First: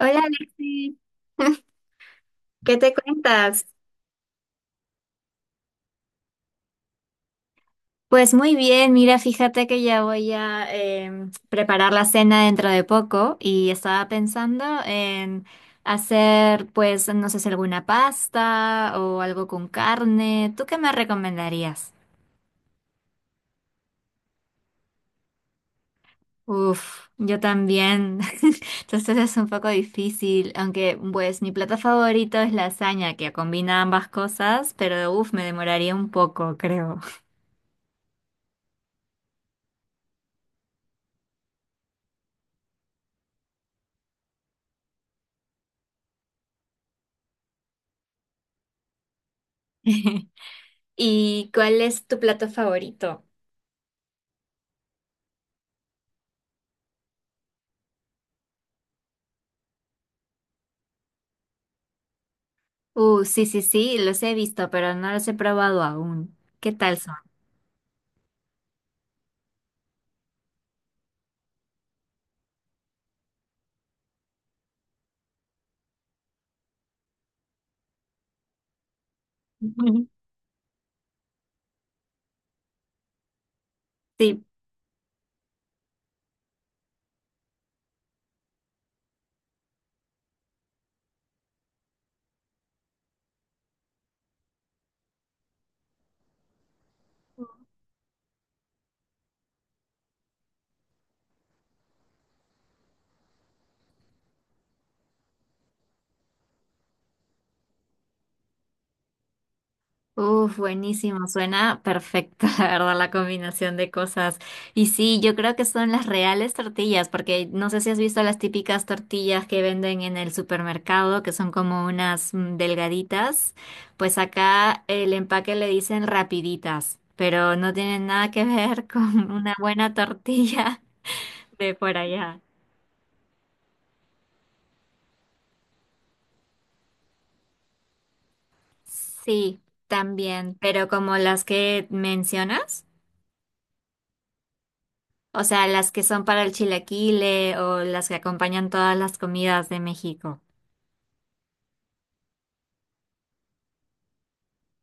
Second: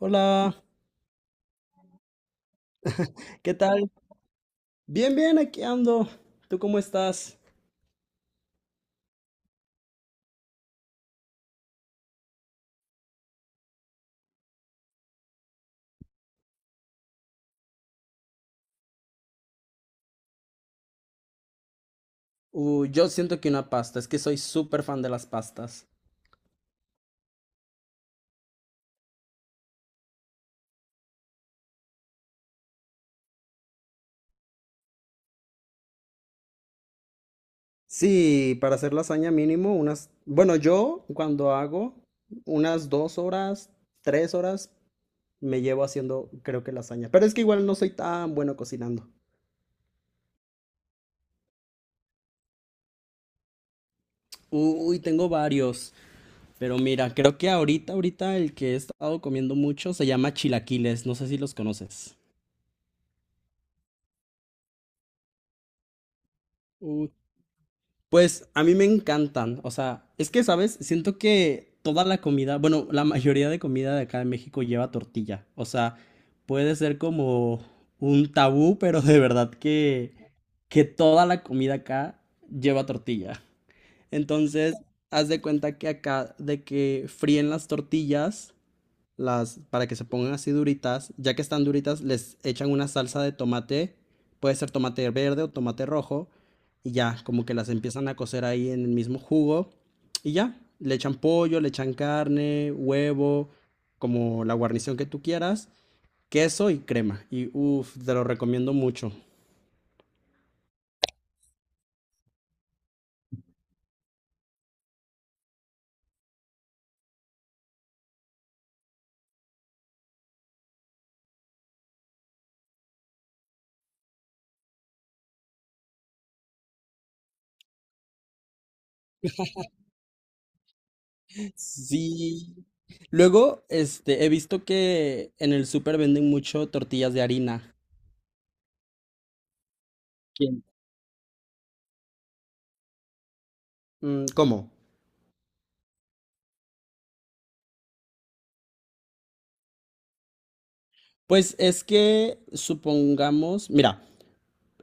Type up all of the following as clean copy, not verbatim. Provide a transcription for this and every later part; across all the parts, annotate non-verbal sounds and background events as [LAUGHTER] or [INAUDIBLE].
Hola Alexis, ¿qué te ¿qué cuentas? tal? Bien, bien, aquí ando. ¿Tú cómo estás? Pues muy bien, mira, fíjate que ya voy a preparar la cena dentro de poco y estaba pensando en hacer, pues, no sé si alguna pasta o algo con carne. ¿Tú qué me recomendarías? Yo siento que una pasta, es que soy súper fan de las pastas. Uf, yo también. [LAUGHS] Entonces es un poco difícil, aunque pues mi plato favorito es lasaña, que combina ambas cosas, pero uf, me demoraría un poco, creo. Sí, para hacer lasaña mínimo, Bueno, yo cuando hago unas 2 horas, 3 horas, me llevo haciendo, creo que lasaña. Pero es que igual no soy tan bueno cocinando. [LAUGHS] ¿Y cuál es tu plato favorito? Uy, tengo varios. Pero mira, creo que ahorita el que he estado comiendo mucho se llama chilaquiles. No sé si los conoces. Sí, sí, sí, los he visto, pero no los he probado aún. ¿Qué tal son? Pues a mí me encantan, o sea, es que, ¿sabes? Siento que toda la comida, bueno, la mayoría de comida de acá de México lleva tortilla, o sea, puede ser como un tabú, [LAUGHS] pero de verdad Ujú. Que toda la comida acá lleva tortilla. Sí. Entonces, haz de cuenta que acá de que fríen las tortillas las, para que se pongan así duritas, ya que están duritas, les echan una salsa de tomate, puede ser tomate verde o tomate rojo, y ya, como que las empiezan a cocer ahí en el mismo jugo, y ya, le echan pollo, le echan carne, huevo, como la guarnición que tú quieras, queso y crema, y uff, te lo recomiendo mucho. Uf, buenísimo, suena perfecta, [LAUGHS] la verdad, la combinación de cosas. Y sí, yo creo que son las reales tortillas, porque no sé si has visto las típicas tortillas que venden en el supermercado, que son como unas delgaditas. Pues acá el empaque le dicen rapiditas, pero no tienen nada que ver [LAUGHS] con una buena tortilla de por allá. Sí. Luego, este, he visto que en el súper venden mucho tortillas de harina. Sí, también, ¿Quién? pero como las que mencionas, Mm, ¿cómo? o sea, las que son para el chilaquile o las que acompañan todas las comidas de México. Pues es que supongamos, mira,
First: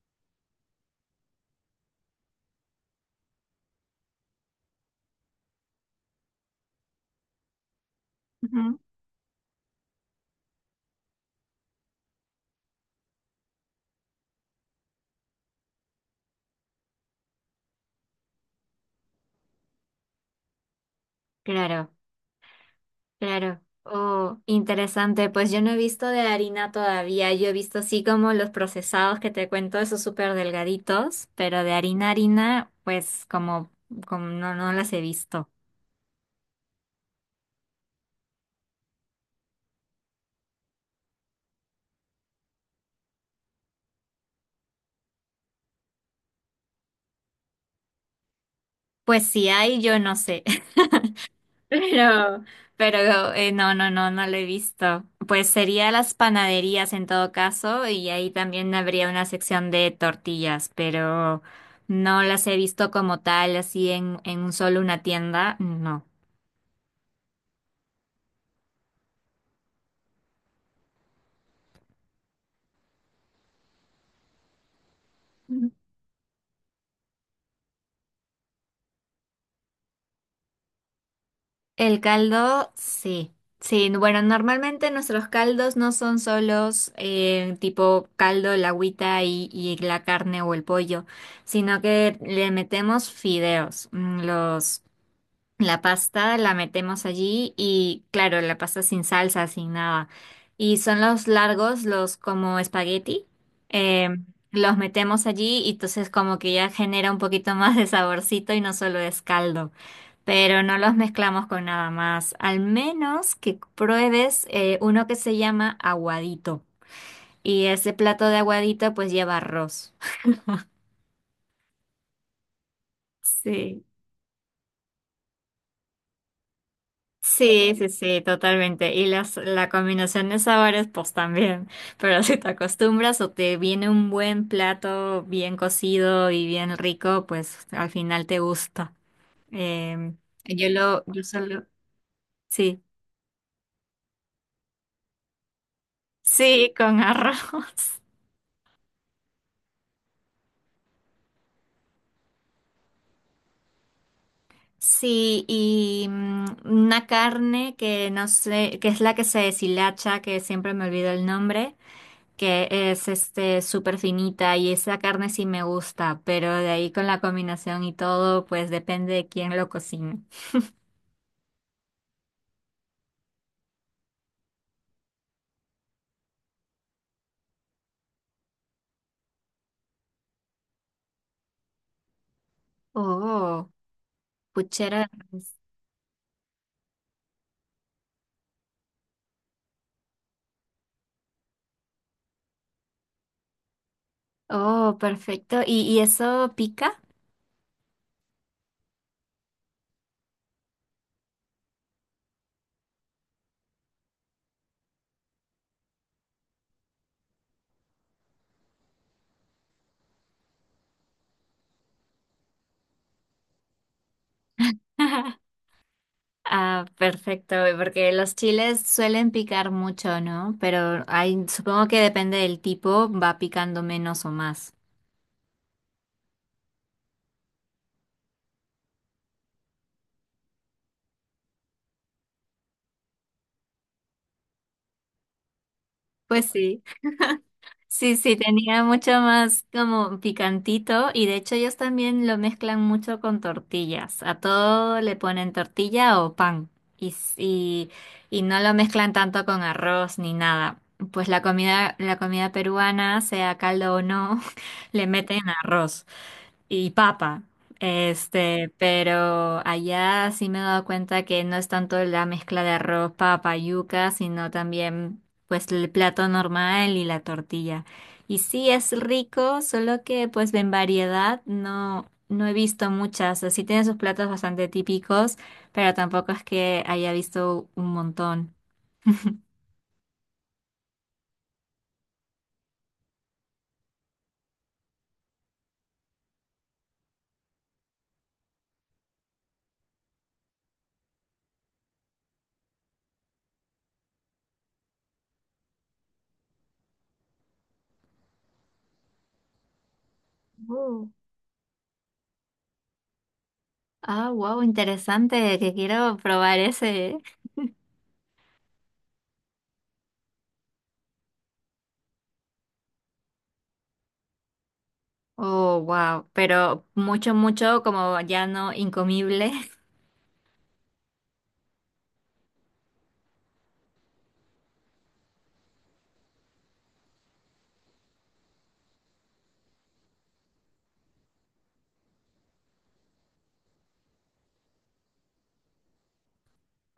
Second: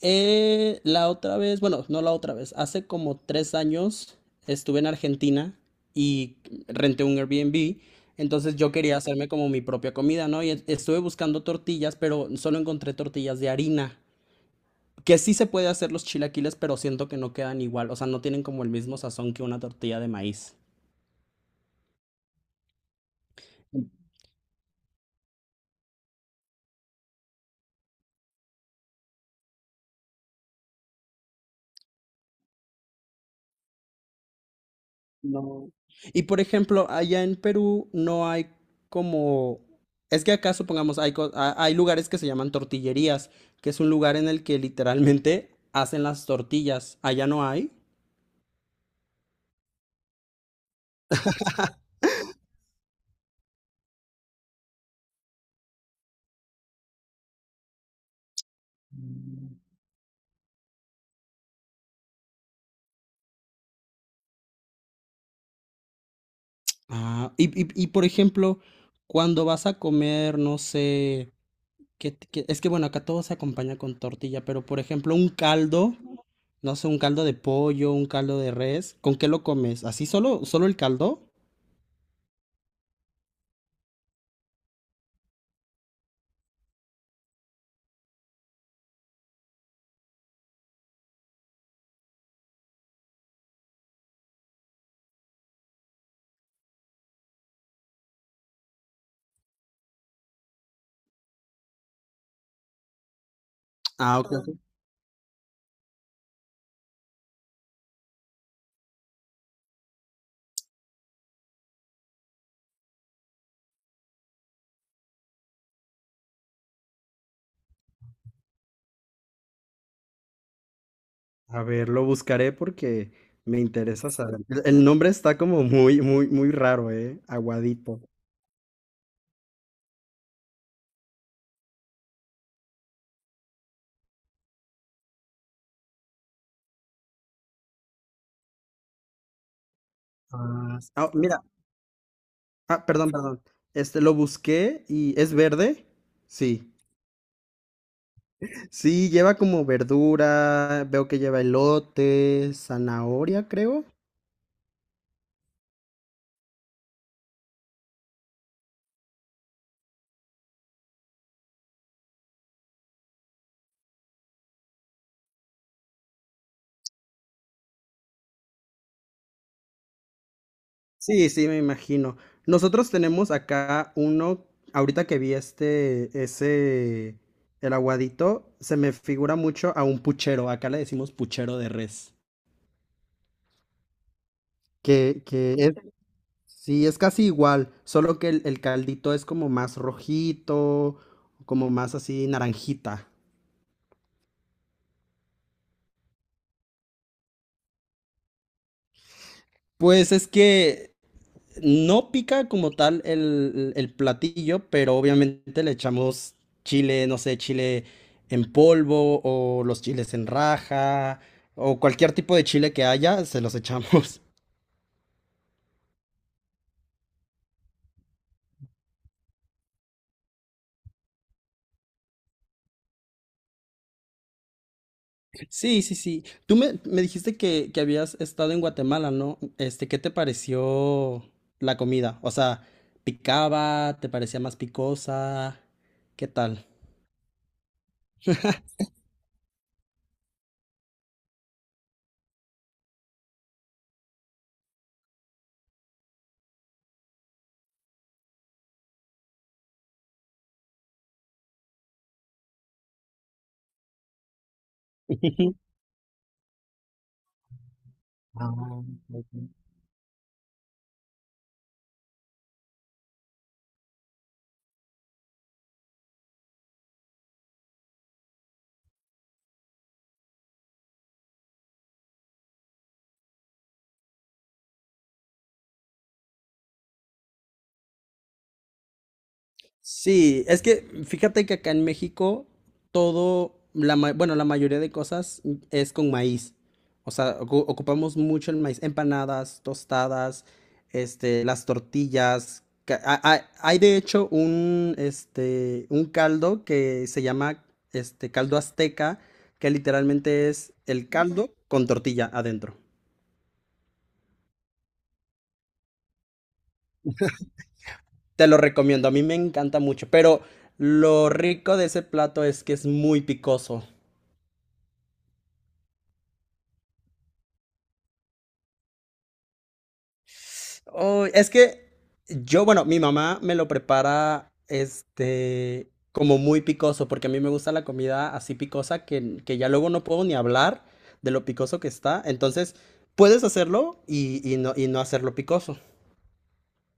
la otra vez, bueno, no la otra vez, hace como 3 años estuve en Argentina y renté un Airbnb, entonces yo Ujú. quería hacerme como mi propia comida, ¿no? Y estuve buscando tortillas, pero solo encontré tortillas de harina, que sí se puede hacer los chilaquiles, pero siento que no quedan igual, o sea, no tienen como el mismo sazón que una tortilla de maíz. Claro, claro. Oh, interesante. Pues yo no he visto de harina todavía. Yo he visto así como los procesados que te cuento, esos súper delgaditos, pero de harina, harina, pues como no, no las he visto. No. Y por ejemplo, allá en Perú no hay como... Es que acá supongamos, hay, hay lugares que se llaman tortillerías, que es un lugar en el que literalmente hacen las tortillas. Allá no hay. Pues si hay, yo no sé. [LAUGHS] Pero, pero no, no, no, no lo he visto. Pues sería las panaderías en todo caso, y ahí también habría una sección de tortillas, pero no las he visto como tal, así en un solo una tienda, no. Ah, y, por ejemplo, cuando vas a comer, no sé, es que bueno, acá todo se acompaña con tortilla, pero por ejemplo, un caldo, no sé, un caldo de pollo, un caldo de res, ¿con qué lo comes? ¿Así solo, solo el caldo? El caldo, sí. Sí, bueno, normalmente nuestros caldos no son solos tipo caldo, la agüita y la carne o el pollo, sino que le metemos fideos, mm, los La pasta la metemos allí y claro, la pasta sin salsa, sin nada. Y son los largos, los como espagueti. eh, Ah, ok. los metemos allí y entonces como que ya genera un poquito más de saborcito y no solo es caldo. Pero no los mezclamos con nada más. Al menos que pruebes uno que se llama aguadito. Y ese plato de aguadito pues lleva arroz. [LAUGHS] A ver, lo buscaré porque me Sí. interesa saber. El nombre está como muy, muy, muy raro, ¿eh? Sí, sí, Aguadito. sí, totalmente. Y la combinación de sabores, pues también. [LAUGHS] Pero si te acostumbras o te viene un buen plato bien cocido y bien rico, pues al final te gusta. Em, Ah, yo mira. solo, sí, Ah, perdón, perdón. Este, lo busqué y ¿es verde? Sí. sí, con [LAUGHS] arroz. Sí, lleva como verdura, veo que lleva elote, zanahoria, creo. Sí, y una carne que no sé, que es la que se deshilacha, que siempre me olvido el nombre. Que es súper finita y esa carne sí me gusta, pero de ahí con la combinación y todo, pues depende de quién lo cocina. Sí, sí, me imagino. Nosotros tenemos acá uno, ahorita que vi este, ese, el aguadito, se me figura mucho a un puchero. Acá le decimos puchero de res. Oh, puchera de Que res. es, sí, es casi igual, solo que el caldito es como más rojito, como más así naranjita. Oh, perfecto. ¿Y eso pica? Pues es que no pica como tal el platillo, pero obviamente le echamos chile, no sé, chile en polvo o los chiles en raja o cualquier tipo de chile que haya, se los echamos. [LAUGHS] [LAUGHS] Ah, perfecto, porque los chiles suelen picar mucho, ¿no? Pero hay, supongo que depende del tipo, va picando menos o más. Sí, sí, sí. Tú me dijiste que habías estado en Guatemala, ¿no? Este, ¿qué te pareció la comida? O sea, ¿picaba? ¿Te parecía más picosa? ¿Qué Pues tal? sí. Sí, sí, tenía mucho más como picantito y de hecho ellos también lo mezclan mucho con tortillas. A todo le ponen tortilla o pan y, s- y, y no lo mezclan tanto con arroz ni nada. Pues la comida peruana, sea caldo o no, [LAUGHS] le meten [LAUGHS] arroz y papa. Ah, ok. Pero allá sí me he dado cuenta que no es tanto la mezcla de arroz, papa, yuca, sino también pues el plato normal y la tortilla. Y sí es rico, solo que pues en variedad no, no he visto muchas. O sea, sí tiene sus platos bastante típicos, pero tampoco es que haya visto un montón. Sí, es que fíjate que acá en México todo, la, bueno, la mayoría de cosas es con maíz. O sea, ocupamos mucho el maíz, empanadas, tostadas, este, las tortillas. Hay, de hecho un, este, un caldo que se llama este, caldo azteca, que literalmente es Oh. el caldo con tortilla adentro. Ah, wow, interesante, que quiero probar ese. Te lo recomiendo, a mí me encanta mucho, pero lo rico de ese plato es que es muy picoso. Oh, wow, pero mucho, mucho como ya no incomible. [LAUGHS] Oh, es que yo, bueno, mi mamá me lo prepara, este, como muy picoso, porque a mí me gusta la comida así picosa que ya luego no puedo ni hablar de lo picoso que está. Entonces, puedes hacerlo y no, y no hacerlo picoso.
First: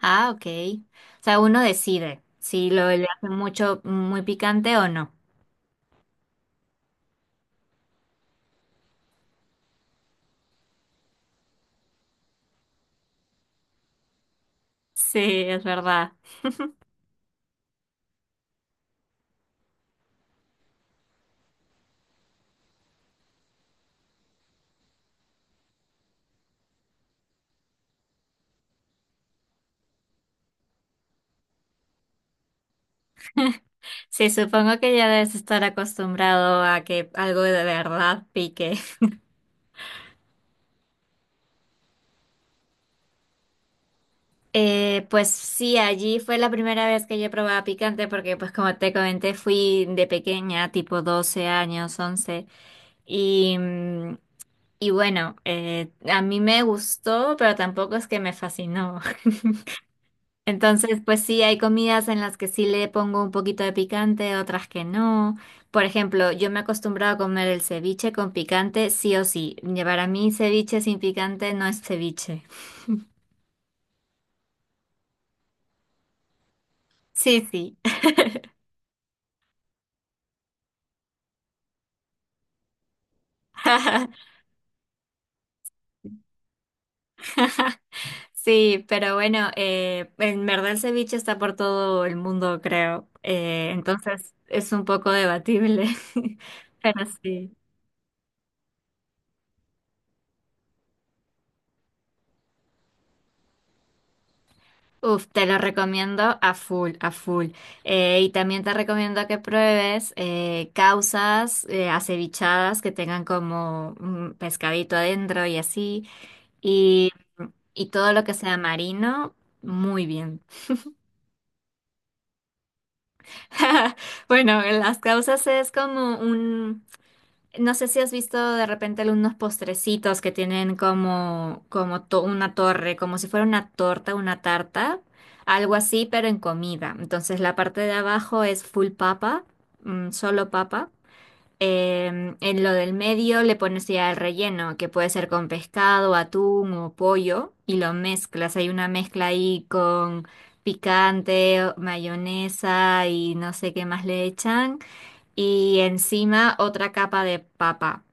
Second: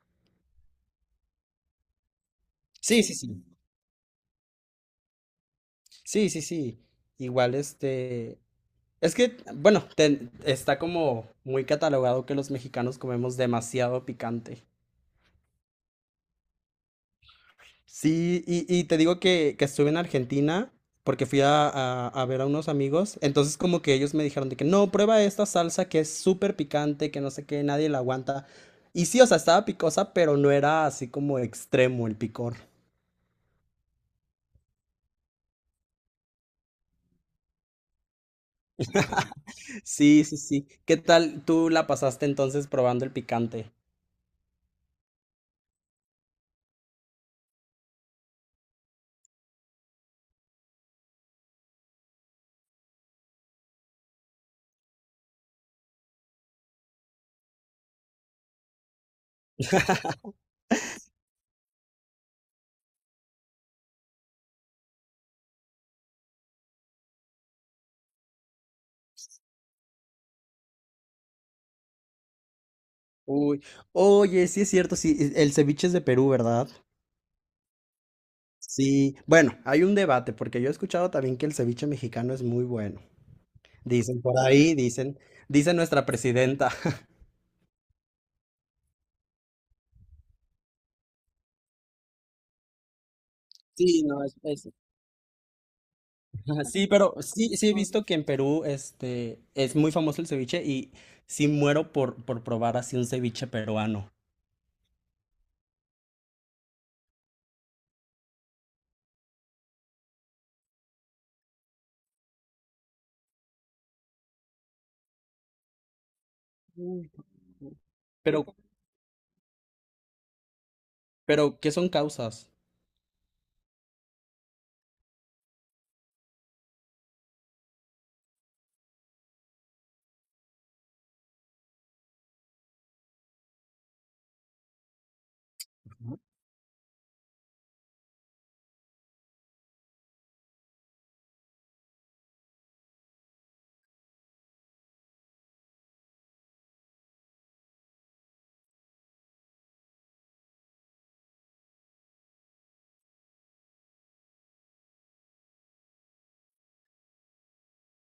Ah, ok. O sea, uno decide si lo Sí, le sí, hace sí. mucho, muy picante o no. Sí, sí, sí. Igual, este, es que, bueno, está como muy catalogado que los mexicanos comemos demasiado picante. Sí, es verdad. Sí, y te digo que estuve en Argentina porque fui a, a ver a unos amigos, entonces como que ellos me dijeron de que no, prueba esta salsa que es súper picante, que no sé qué, nadie la aguanta. Y sí, o sea, estaba picosa, pero no era así como extremo el picor. Sí, supongo que ya debes estar acostumbrado a que algo de verdad pique. [LAUGHS] Sí, sí, sí. ¿Qué tal tú la pasaste entonces probando el picante? Pues sí, allí fue la primera vez que yo probaba picante porque pues como te comenté fui de pequeña, tipo 12 años, 11. Y mm, Y bueno, a mí me gustó, pero tampoco es que me fascinó. [LAUGHS] Entonces, pues sí, hay comidas en las que sí le pongo un poquito de picante, otras que no. Por ejemplo, yo me he acostumbrado a comer el ceviche con picante, sí o sí. Para mí, ceviche sin picante no es ceviche. Uy, oye, sí es cierto, sí, el ceviche es de Perú, ¿verdad? Sí, sí. Sí, bueno, hay un debate porque yo he escuchado también que el ceviche mexicano es muy bueno. Dicen por [LAUGHS] ahí, dicen, dice nuestra presidenta. [LAUGHS] Sí, pero bueno, en verdad el ceviche está por todo el mundo, creo. Sí, no, Entonces, es un poco debatible. [LAUGHS] [LAUGHS] sí, Pero pero sí. sí, sí he visto que en Perú, este, es muy famoso el ceviche y sí muero por probar así un ceviche peruano. Uf, te lo recomiendo a full, a full. Y también te recomiendo que pruebes causas acevichadas que tengan como un pescadito adentro y así. Uy, Y, ujú. y todo lo que Pero, sea marino, muy bien. pero, ¿qué son causas? [LAUGHS] Bueno, las causas es como un. No sé si has visto de repente algunos postrecitos que tienen como una torre, como si fuera una torta, una tarta, algo así, pero en comida. Entonces la parte de abajo es full papa, solo papa. En lo del medio le pones ya el relleno, que puede ser con pescado, atún o pollo, y lo mezclas. Hay una mezcla ahí con picante, mayonesa y no sé qué más le echan. Y encima otra capa de papa.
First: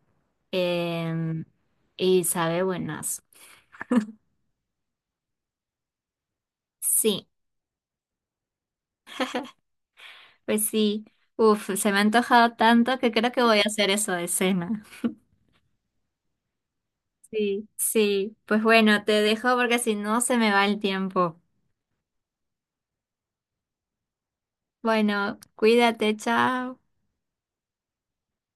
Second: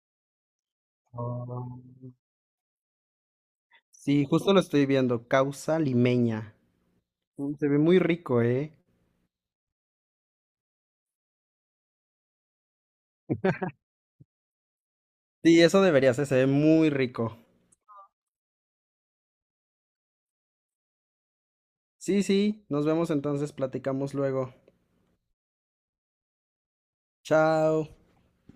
Em, Ah. y sabe buenas. Sí, justo lo estoy viendo, causa limeña. Sí, Mm, se ve muy rico, ¿eh? pues sí. Uf, se me ha antojado tanto que creo que voy a hacer eso de cena. Sí, eso debería ser, se ve muy rico. Sí, sí. Pues bueno, te dejo porque si no se me va el tiempo. Sí, sí, nos vemos entonces, platicamos luego. Bueno, cuídate, chao. Chao.